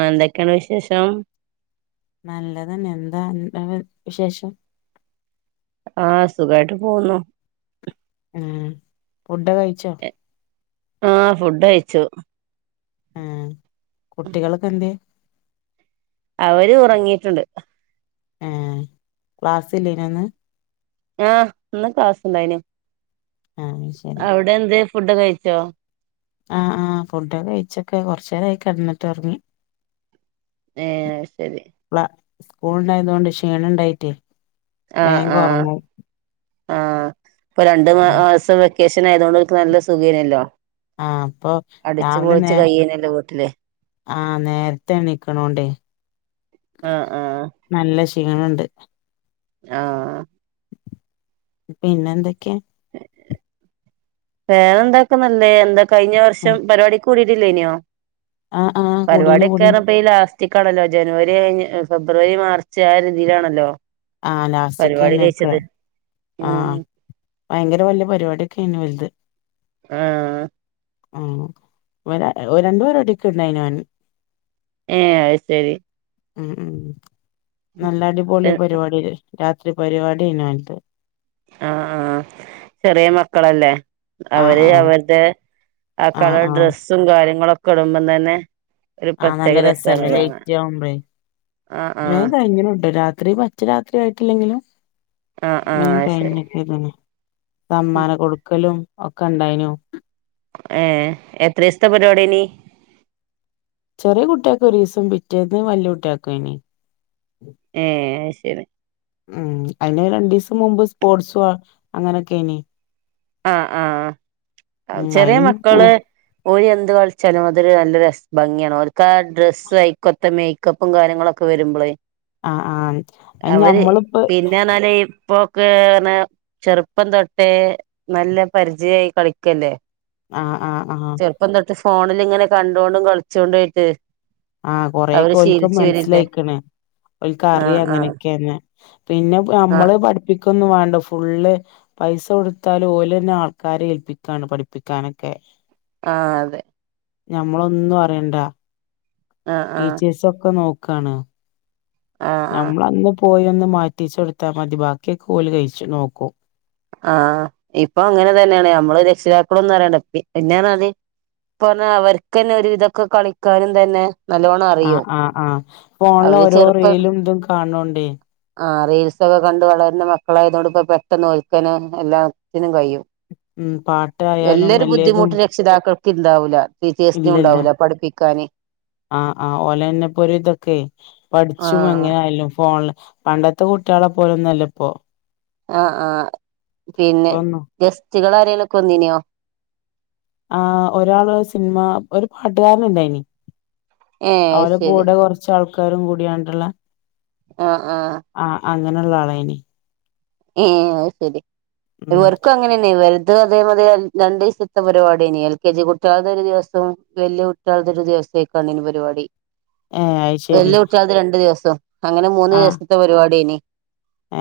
ആഹ്. എന്തൊക്കാണ് വിശേഷം. നല്ലതന്നെ എന്താ അൻ ൻ്റെ വ വിശേഷം ആഹ്. സുഖായിട്ട് പോവുന്നു. ഏഹ്. ഫുഡൊക്കെ കയിച്ചോ? ആഹ് ഫുഡ്ഡഴിച്ചു. ആഹ്. കുട്ടികൾക്കെന്തേ? അവര് ഉറങ്ങിയിട്ട്ണ്ട്. ഏഹ്. ക്ലാസ്സില്ലേനൊ ഇന്ന്? ആഹ്. ഇന്ന് ക്ലാസുണ്ടായിനു ആഹ് ശരി അവടെന്തെ ഫുഡൊക്കെ കഴിച്ചോ? ആഹ് ആഹ്. ഫുഡൊക്കെ കഴിച്ചൊക്കെ കൊർചേരായി കെടന്ന്ട്ട് ഒർങ്ങി. ഏഹ്. അഹ് ശെരി പ്ല. സ്കൂൾണ്ടായതോണ്ട് ഷീണണ്ടായിറ്റേ. ആഹ് ആഹ് ആഹ് പ്പരണ്ട് ഉം മാസം വെ ക്കേഷനായതോണ്ട് ഓൽക്ക് നല്ല സുഖേനല്ലോ ആഹ് അപ്പൊ അട്ച്ച് രാവിലെ നേ പൊളിച്ച് കയ്യേനല്ലോ വീട്ട്ല് ആഹ് നേരത്തെനിക്കണോണ്ടേ ആഹ് ആഹ് നല്ലഷീണണ്ട്. ആഹ് പിന്നെന്തൊക്കെ വേറെന്താക്കന്നല്ലേഎന്താകയിഞ്ഞ വർഷംപരിപാടികൂടിയിട്ടില്ലേയിനോ ആഹ് ആഹ് കൂടീന് കൂടീന് പരിപാടിൊക്കെന്നറിപ്പൊഈലാസ് റ്റ്ക്കാണല്ലോജനുവരികയിഞ്ഞ് ഫെബ്രുവരിമാർച്ച് ആര്തിലാണല്ലോ ആഹ് ലാസ്റ്റിക്കന്നൊക്കെആഹ് ഉം ഭയങ്കരവെല്ല്യ പരിപാടിയൊക്കെയായിനുഓലത് ആഹ് [unintelligible] രണ്ട്പരിപാടിക്കണ്ടയിനാൻ ഏഹ് അയ്ശെരി ഉം നല്ലടിപൊളിപരിപാടിരാത്രി പരിപാടിയിനിഒലത് ആഹ്ആഹ് ആഹ് ആഹ് ചെറിയെമക്കളല്ലേഅവര്അവര്ടെ ആഹ് ആകളർ ആഹ് ഡ്രെ സുംകാര്യങ്ങളൊക്കെടുമ്പോംതന്നെ ആഹ് നല്ലരസല്ലേ ലേറ്റാവുമ്പേ ആഹ് ആഹ് വേകയിഞ്ഞിനുട്ടാ രാത്രിപ റ്റരാത്രിആയിട്ടില്ലെങ്കിലുംമെ ആഹ് ആഹ് അത് ശരി കയിഞ്ഞക്ക്ണ്. സമ്മാനംകൊടുക്കലുംഒക്കെ ണ്ടായിനു ഏഹ്എത്രിസ്ഥപരിപാടിയെനി ചെറിയെകുട്ടിയേൽക് ഒരിസം പിറ്റേന്ന് വല്ല്യകുട്ടിയെകെനു. ഏഹ്ശെരി ഉം അയിന് രണ്ടുസംമുമ്പ് സ്പോർട്സുംഅങ്ങനൊക്കെന് ആഹ് ആഹ് ഉം അയിലും പൂ ചെറിയമക്കള് ഓരെന്ത്കളിച്ചാലുംഅതൊരുനല്ല ര ഭംഗിയാണ് ഓര്ക്കാഡ്രസ്സ് ആയിക്കൊത്തമേ ക്കപ്പുംകാര്യങ്ങളൊക്കെ ആഹ് ആഹ് അത് ഞമ്മളിപ്പോ വരുമ്പോളേഅവര്പിന്നെണാലെ ഇപ്പൊക്കെ അനെ ചെറുപ്പം തൊട്ടേ നല്ല പരിചയയി കളിക്കല്ലേ ആ ആഹ് ആഹ ചെറപ്പം തിട്ട് ഫോണിൽ ഇങ്ങനെ കണ്ടുകൊണ്ടും കളിച്ചോണ്ടും ആയിട്ട് ആഹ കൊറെക്കെ അവര് ഒൾക്കും ശീലിച്ചു വരില്ലേ മനസ്സിലായിക്കണ് ഒക്ക് ആഹ് അറിയ ആഹ് അങ്ങനെയൊക്കെയന്ന്. പിന്നെ ആഹ് നമ്മള് പഠിപ്പിക്കൊന്നും വേണ്ട ഫുള്ള് പൈസ കൊടുത്താലും ഓലെ തന്നെ ആൾക്കാരെ ഏൽപ്പിക്കാണ് പഠിപ്പിക്കാനൊക്കെ ആ അതെ ഞമ്മളൊന്നും അറിയണ്ട ആഹ് ആഹ് ടീച്ചേഴ്സ് ഒക്കെ നോക്കാണ്. ആഹ് ആഹ് നമ്മളന്ന് പോയി ഒന്ന് മാറ്റിച്ചു കൊടുത്താൽ മതി ബാക്കിയ ക കോലി കഴിച്ചു നോക്കൂ ആഹ ഇപ്പൊ അങ്ങനെ തന്നെയാണ് ഞമ്മള് രക്ഷിതാക്കള ഒന്നും അറിയണ്ട പിന്നെയാണ് അത് അ അവർക്ക് തന്നെ ഒരു ഇതൊക്കെ കളിക്കാനും തന്നെ നല്ലോണരിം ആഹ് ആഹ് ആ ഫോണില ഓരോ റീലും ഇതും കാണണോണ്ടേ ആ റീൽസ് ഒക്കെ കണ്ട് വളരുന്ന മക്കളായതോണ്ട് ഇപ്പൊ പെട്ടന്ന് ഒൽക്ക്‌ തന്നെ എല്ലാത്തിനും കഴിയും. ഉം പാട്ടായാലും വല്യൊരു അല്ലേതും ബുദ്ധിമുട്ട് രക്ഷിതാക്കൾക്ക് ഇണ്ടാവില്ല ടീച്ചേഴ്സിനും ഉണ്ടാവില്ല പഠിപ്പിക്കാന്. ആഹ് ആഹ് ഓലെന്നെപ്പോ ഒരു ഇതൊക്കെ പഠിച്ചും ആഹ് എങ്ങനെ ആയാലും ഫോണില് പണ്ടത്തെ കുട്ടികളെ പോലൊന്നും അല്ല ഇപ്പോ ആഹ ആഹ പിന്നെ ഇപ്പൊന്നും ഗസ്റ്റുകൾ ആരെേങ്കിലും ഒക്കെ വന്നിനെയോ? ആ ഒരാള് സിനിമ ഒരു പാട്ടുകാരൻ ഇണ്ടായിനി ഏഹ് അത് അവരടെ ശരി കൂടെ കൊറച്ച ആൾക്കാരും കൂടിയണണ്ടുള്ള ആഹ് ആഹ് ആഹ് അങ്ങനെള്ള ആളെനി ഏഹ് അയ്ശരി ഉം ഇവർക്കും അങ്ങനെ വലുതും അതേ അതേ രണ്ട് ദിവസത്തെ പരിപാടനി എൽ കെ ജി കുട്ട്യാൾടെ ഒരു ദിവസവും വല്യ മറ്റാത്തൊരു ദിവസത്തേക്കാണ് ഇനി പരിപാടി ഏ അത് ശരി വല്യ കുട്ട്യാത് രണ്ടു ദിവസം അങ്ങനെ മൂന്ന് ദിവസത്തെ പരിപാടനി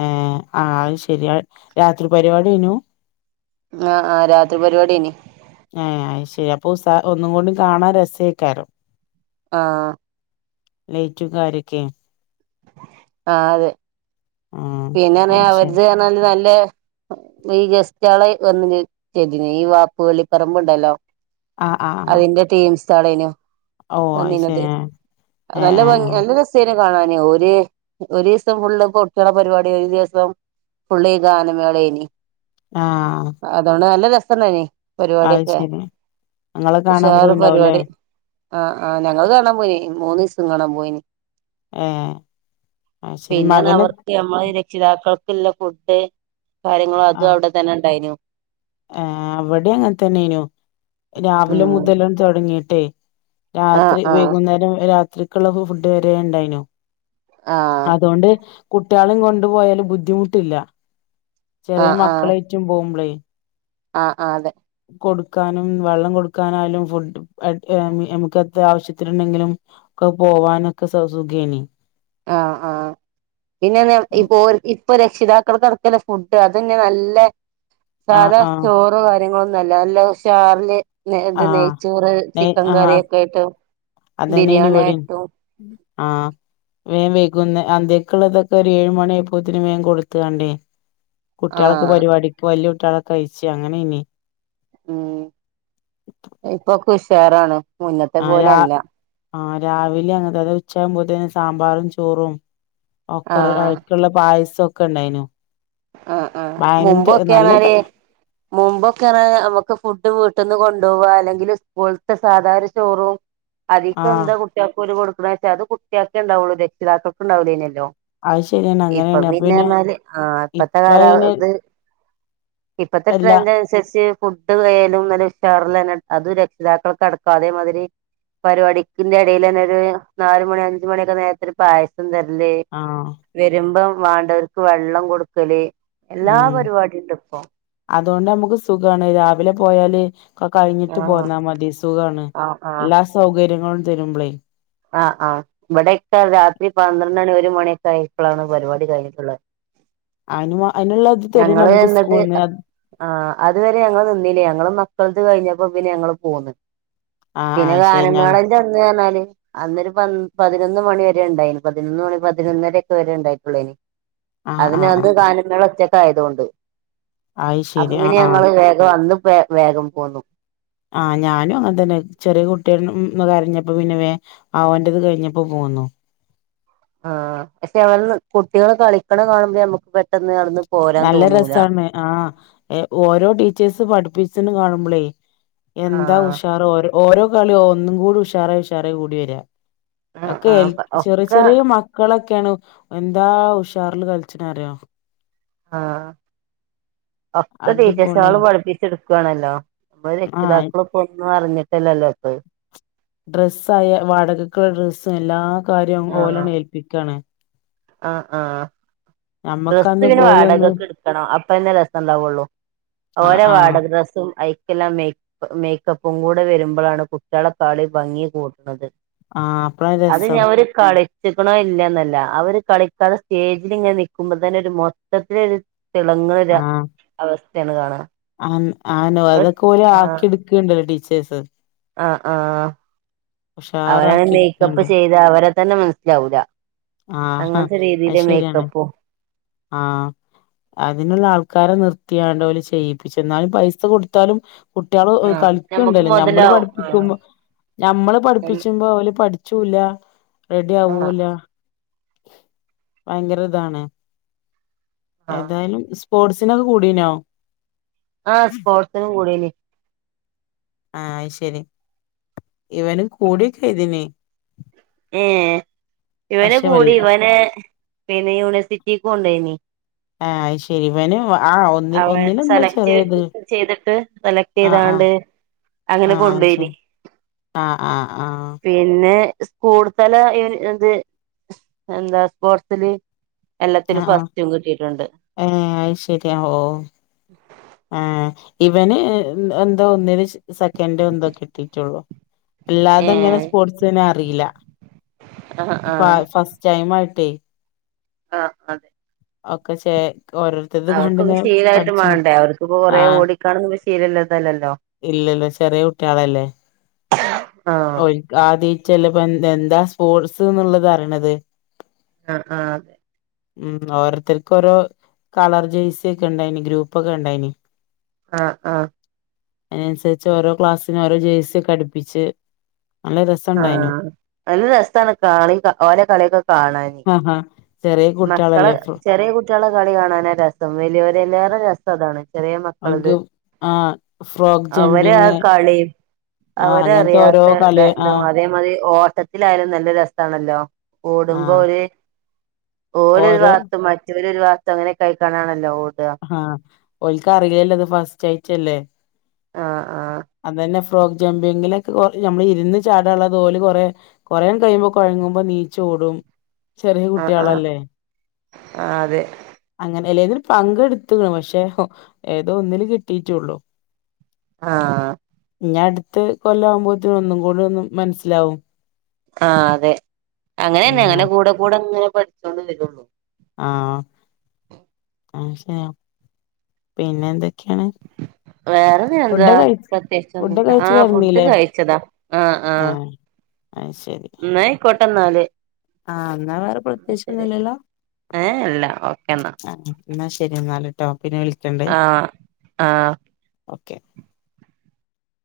ഏഹ് ആഹ് അത് ശരിയ രാത്രി പരിപാടിയെനു ആഹ് ആഹ് രാത്രി പരിപാടിയന് ഏഹ് അയ്ശരി അപ്പൊ ഒന്നും കൊണ്ടും കാണാൻ രസയിക്കാരോ ആഹ് ലൈറ്റും കാര്യംക്കെ ആഹ് അതെ ആ പിന്നെ അത് ശരി അവർത് പറഞ്ഞാല് നല്ല ഈ ഗസ്റ്റളെ വന്നിതി ഈ വാപ്പു വളി പറമ്പ്ണ്ടല്ലോ ആ ആ ആ അതിന്റെ ടീംസളേനു ഓ അത് വന്നീനതെ ശരി ഏ ഏ നല്ല ഭംഗ നല്ല രസ കാണാന് ഒരു ഒരീസം ഫുള്ള് [unintelligible] പരിപാടി ഒരു ദിവസം ഫുൾ ഈ ഗാനമേളെനി ആഹ് അതൊണ്ട് നല്ല രസണ്ടനി പരിപാടിയോക്കെ ശരി ഇങ്ങള് കാണാൻ ഉഷാർ പോയിണ്ടാവുംല്ലേ പരിപാടി ആഹ് ആഹ് ഞങ്ങള് കാണാൻ പോയിനി മൂന്ന് ദിവസം കാണാൻ പോയിന് ഏഹ് അയ്ശരി മകന് നമ്മൾ രക്ഷിതാക്കൾക്കുള്ള ഫുഡ് കാര്യങ്ങളും അതും അവിടെ തന്നെ ഉണ്ടായിനു ആഹ് അവിടേം അങ്ങനെ തന്നെനു രാവിലെ ഉം മുതലും തുടങ്ങിട്ടേ ആഹ് രാത്രി ആഹ് വൈകുന്നേരം രാത്രിക്കുള്ള ഫുഡ് വരെ ഉണ്ടായിനു ആഹ് അതുകൊണ്ട് കുട്ടിയാളീം കൊണ്ടുപോയാലും ബുദ്ധിമുട്ടില്ല ചെറിയ ആഹ് ആഹ് മക്കളെ മറ്റും പോകുമ്പളേ ആഹ് ആഹ് അതെ കൊടുക്കാനുംവള്ളം കൊടുക്കാനായാലും ഫുഡ് എട് എ ന്നമുക്ക് എത്ര ആവശ്യത്തിന്ണ്ടെങ്കിലും ഒക്കെ പോവാനൊക്കെ സൊസുഖയ്നി ആഹ്, ആഹ് പിന്നെന്നേ ഇപോര് ഇപ്പൊ രക്ഷിതാക്കൾക്കടകല്ലെ ഫുഡ് അതെന്നേന്നല്ലേ ആഹ് സാധാ ആഹ് ചോറ് കാര്യങ്ങളൊന്നൊല്ല ന്നല്ലേ ഉഷാറില് ന്നേ ഇത് ആഹ് നെയ്ച്ചോറ് ചിക്കെൻകറി ഒക്കെ ആയ്ട്ട് അതെന്നെയ്നി ഇവടിം ആഹ് വേൻവൈകുന്ന് അന്തിക്കുള്ളതൊക്കെ ഒര്ഏഴ് മണിയ ആപ്പോത്തിന് വേൻ കൊട്ത്തുകണ്ടേ കുട്ടിയാൾക്ക് ആഹ് പരിപാടിക്ക് വല്ല്യാ കുട്ടിയാളൊക്കെ ഒയ്ച്ച് അങ്ങനെയ്നി ഉം ഇപ്പൊക്കെഉഷാറാണ്. ആഹ് രാ ആഹ് രാവിലെ അങ്ങൻത്തെന്നേ ഉച്ചാകുമ്പോത്തിനും സാമ്പാറും ചോറും ഓക്കെറെ ആഹ് അയ്ക്ക്ള്ള പായസൊക്കെ ഇണ്ടയ്നു ആഹ് ആഹ് മുമ്പൊക്കെർഞ്ഞാല് മുമ്പൊക്കെറെ ഞമ്മക്ക് ഫുഡ് വീട്ടിന്ന് കൊണ്ടോവാ അല്ലെങ്കിൽ സ്കൂളത്തെ സാധാരചോറൂം ആഹ് അതിക്കെന്താ കുട്ടികൾക്ക് കൊടുക്കണേച്ചാ അത് കുട്ടികൾക്കെ ഇണ്ടാവൊള്ളൂ രക്ഷിതാക്കക്ക് ണ്ടാവൂലയ്നല്ലോ. അത് ശരിയാണ് അങ്ങനെയാണ് അപ്പൊ ഇപ്പൊപിന്നെ പിന്നെ പറഞ്ഞാല് ആഹ് ഇപ്പത്തെ ഇപ്പ അങ്ങനെ കാലത് ഇപ്പത്തെ എല്ലാ ട്രെൻഡ് അനുസരിച്ച് ഫുഡ് കെയാലും ന്നല്ലെഉഷാറിലെന്നെ അത്രക്ഷിതാക്കൾക്ക് അടക്കം അതേമാതിരി പരിപാടിക്കിന്റെ ഇടയിലെന്നെ ഒര്നാല് മണി അഞ്ച്മണിയൊക്കെ നേരത്തെരു പായസംതെര്ല് ആഹ് വെരുമ്പം വാണ്ടവർക്ക് വെള്ളം കൊടുക്കല് എല്ലാ പരിപാടീണ്ട് ഇപ്പൊ അതോണ്ട് അമ്മക്ക് സുഖാണ് രാവിലെ പോയാല് കൊക്കെ കഴിഞ്ഞിട്ട് ആഹ് പോന്നാൽമതി സുഖാണ് ആഹ് ആഹ് എല്ലാസൗകര്യങ്ങളും തെരുമ്പളെയ് ആഹ് ആഹ് ഇബടൊക്കെ രാത്രി പന്ത്രണ്ട് മണി ഒര് മണിയൊക്കെആയപ്പളാണ് പരിപാടി കയ്ഞ്ഞിട്ടുള്ളത്. അയ്നുവ അതിനുള്ളത് തെര്ണ്ട്ഞമ്മക്ക് സ്കൂൾന്ന് ആഹ് അതുവരെ ഞങ്ങൾനിന്നില്ലേ ഞങ്ങള് മക്കൾത്കഴിഞ്ഞപ്പോപിന്നെ ഞങ്ങള്പോന്ന്. ആഹ് പിന്നെ ആഹ് ശരി ഞ ഗാനമേളന്റെ അന്ന്പറഞ്ഞാല് അന്നൊരു പന്ന് പതിനൊന്ന്മണി വെരെ ഉണ്ടായിന് പതിനൊന്ന്മണി പതിനൊന്നരക്കെവെരെ ഇണ്ടായിട്ടൊള്ളയ്നി ആഹ് അതിന്ന് ആഹ് വന്ന് ആഹ് ഗാനമേള ഒറ്റക്കായതോണ്ട്. അത് ശരി അപ്പൊപിന്നെ ആഹ് ആഹ് ഞങ്ങൾ വേഗംഅന്ന് വേഗംപോന്നു. ആഹ് ഞാനുംഅങ്ങതെന്നെ ചെറിയ കുട്ടിര്ന്ന് ഉം കരഞ്ഞപ്പോ പിന്നേ വേ ആഹ് ഓന്റേത് കയ്ഞ്ഞപ്പോപോന്നു. ആഹ് പക്ഷെ കുട്ടികള് കളിക്ക്ണ കാണുമ്പോ ഞമ്മക്ക് പെട്ടെന്ന് അവ്ട്ന്ന് ന്നല്ലെ രെസാണ് ആഹ് ഓരോ ടീച്ചേഴ്സ് പഠിപ്പിച്ച്ണേ കാണുമ്പളേ ആ എന്താഉഷാർ ഓര് ഓരോകളിയുംഒന്നും കൂടി ഉഷാറായി, ഉഷാറേകൂടിവെരാ. ആ ഒക്കെ ആ ഒക്കെ ചെറിയചെറിയ മക്കളൊക്കെണ് എന്താഉഷാറല് കൾച്ച്ണെറിയോ. ആഹ് ഒക്കെ അടിപൊളി ടീച്ചെയ്സാള് പഠിപ്പിച്ചെടുക്കുവാണല്ലോ നമ്മള് ആഹ് രക്ഷിതാക്കൾപ്പോ ഒന്നുംഅറിഞ്ഞിട്ടല്ലല്ലോ. ഡ്രസ്സായ വാടകക്ള്ള ഡ്രസ്സും എല്ലാ കാര്യങ്ങളും ഓലന്നെ ഏൽപ്പിക്കണ്. ആഹ് ആഹ് നമ്മക്കന്ന് ഡ്രസ്സ്പിന്നെ പോയി ഒന്ന് വാടകൊക്ക് ഇട് ക്കണം അപ്പെന്നെ രെസണ്ടാവൊള്ളൂ ആഹ് ആഹ് ഓലെവാടകഡ്രെസ്സും അയ് കില്ല മേക് മേക്കപ്പുംകൂടെ വെരുമ്പോളാണ് കുട്ടളെക്കളി ഭംഗി കൂട്ടുണത്. ആഹ് അപ്പളാ അത്ഞ്ഞി രസം അവര് കളിച്ചിക്ക്ണോ ഇല്ലേന്നല്ല അവര് കളിക്കാതെ സ്റ്റേജിലിങ്ങനെ നിക്കുമ്പോതെന്നെഒര് മൊത്തത്തിലൊര് തിളങ്ണ ഒരഅവസ്തേണ് കാണാ അം ആനോ അതൊക്കെഓല് ആഹ് ആക്കിടുക്കുകണ്ടല്ലോ ടീച്ചേഴ്സ് ആഹ് ആഹ് അവരാണ് ഉഷാറാക്കി മേക്കപ്പ് എടുക്കണ്ട് ചെയ്ത് അവരെ തന്നെ മനസ്സിലാവൂല ആഹാ അങ്ങൻത്തെ അത് രീതിയില് ശരിയാണ് മേക്കപ്പും ആഹ് അതിനുള്ള ആൾക്കാരെ നിർത്തിയാണ്ട് ഓല് ചെയ്യിപ്പിച് ന്നാലും പൈസ കൊടുത്താലും കുട്ടികള് ആഹ് ഞമ്മക്ക് കളിക്ണ്ടല്ലോ ഞമ്മള് മുതലാവും ആഹ് പഠിപ്പിക്കുമ്പോ ഞമ്മള് പഠിപ്പിച്ചുമ്പോ ഓല് പഠ ച്ചൂല റെഡി ആഹ് ആവൂല ഭയങ്കര താണ് ആഹ് ഏതായാലും പോട്സിനൊക്കെ കൂടീനോ? ആഹ് സ്പോർട്സ്നും കൂടിനി ആഹ് അഹ് ശരി ഇവനും കൂടിയൊക്കെ ചെയ്തിനി ഏ ഇവന് പക്ഷെ കൂടി വല്ല ഇവനെ പിന്നെ യൂണിവേഴ്സിറ്റിക്ക് കൊണ്ടേയ്നി ഏ അഹ് ശരി വെനും അവൻ സെലക്ട് ചെയ്തിട്ട് ആഹ് ആഹ് സെലക്ട്യ്താണ്ട് അങ്ങനെ ആഹ് അത് കൊണ്ടോയ്ന് ശരി ആഹ് ആഹ് ആഹ് പിന്നെ സ്കൂൾ തല ഇ എത് എന്താ സ്പോർട്സില് എല്ലത്തില് ഫസ്റ്റും കിട്ടിട്ടുണ്ട് ഏ അഹ് ശരി ഓ ഏ ഇവന് എന്തോ ഒന്നില് സെക്കൻഡും ന്തോ കിട്ടിട്ടോള്ളൂ ഏ അല്ലാതെ ങ്ങനെ സ്പോർട്സ്ന്നെ അറില്ല ആ ആ ഇപ്പാ ഫസ്റ്റ് ടൈം ആയിട്ടേ അഹ് അതെ ഒക്കെ ചേ ഓരോര്ത്തരത് അവർക്കൊക്കെ കണ്ട്ങേനെ ശീലായിട്ട് പഠിച്ണു വേണ്ടേ അവർക്കിപ്പോ കൊറേ ആഹ് ഓടിക്കാണൊന്നും ശീലല്ലതല്ലല്ലോ ഇല്ലല്ല ചെറയെ കുട്ടാളല്ലേ ആഹ് ഓൽക് ആദ്യയ്റ്റല്ലേ പ്പ എന്താ സ്പോർട്സ് ന്നുള്ളത് അറിണത് ആഹ് ആഹ് ഉം ഓരോര്ത്തർക്കോ രോ കളർ ജേയ്സെ ക്കെ ണ്ടായിന് ഗ്രൂപ്പോക്കെ ണ്ടായിനി ആഹ് ആഹ് അയ്നൻസെര്ച്ച് ഓരോ ക്ലാസസിന് ഓരോ ജേഴ്സി ഒക്കെ അട്പ്പിച്ച് ആഹ് നല്ല രസാണ് കാണി ഓലെ കളിയൊക്കെ കാണാന് ആഹ് ആഹ് ചെറിയ മക്കള കുട്ടികളല്ലേ ഫ്രോ ചെറയെ കുട്ടികളെ കളി കാണാനാ രസം വലിയോരെലാരെ റസ് അതാണ് ചെറയെ മക്കള്ത് അവർക്ക് ആഹ് ഫ്രോക്ക് അവരെ ആ ജമ്പിങ് കളീം ആഹ് അങ്ങനത്തെ ഓരോ അവരറിയാത്ത കളി ആഹ് [unintelligible] മതി ഓട്ടത്തിലായാലും നല്ല രസാണല്ലോ ഓടുമ്പോ ആഹ് ഒര് ഓലോര് ഓരോ വാത്തും മറ്റവര് ഒര് വാത്തും അങ്ങനെ ക്കയ്ക്കാണ്ടാണല്ലോ ഓടാ ആഹ് ഓൽക്ക് അറിലല്ലോ ത് ഫസ്റ്റായ്ട്ടെല്ലേ ആഹ് അതെന്നെ ഫ്രോക്ക് ജമ്പിങ്ങിലൊക്കെ ഓല് നമ്മള് ഇര്ന്ന് ചാടാള്ളത് ഓല് കൊറെ കൊറേൻ കഴിയുമ്പോ കൊഴങ്ങുമ്പോ നീച് ഓടും ചെറിയ ആഹ് ആഹ് ആഹ് കുട്ടിയാളല്ലേ ആഹ് അതെ അങ്ങനെല്ലേ ഏതൊരു പ ത് ട്ത്ത്‌ക്ണ് പക്ഷെ ഏതോ ഒന്നില് കിട്ടിട്ടോള്ളൂ ആഹ് ഞ ട്ത്ത് കൊല്ലാകുമ്പോത്ത്‌ന് ഒന്നും കൂടോന്ന് മനസ്സിലാവും ആഹ് അതെ അങ്ങനെന്നെ അങ്ങനെ ഉം കൂടെ കൂടെ ങ്ങനെ പഠിച്ചൊണ്ട് വെരൊള്ളൂ ആഹ് അഹ് ശെരി പിന്നെന്തൊക്കെയാണ് വേറെനി എന്താ ഫുഡ് പ്രത്യേകിച്ചൊന്നുംല്ല കഴിച്ച് ആഹ് ഫുഡ് കിടന്നീല്ലേ കഴിച്ചതാ ആഹ് ആഹ് അഹ് ശരി ക്കോട്ടന്നാല് ആഹ് എന്നാ വേറെ അഹ് ശരി പ്രത്യേകിച്ചൊന്നുല്ലല്ലോ ഏ ല്ല ഓക്കേ എന്നാ ന്നാ ശരി ന്നാല് ട്ടോ പിന്നെ വിളി ആഹ് ആഹ് ഓക്കെ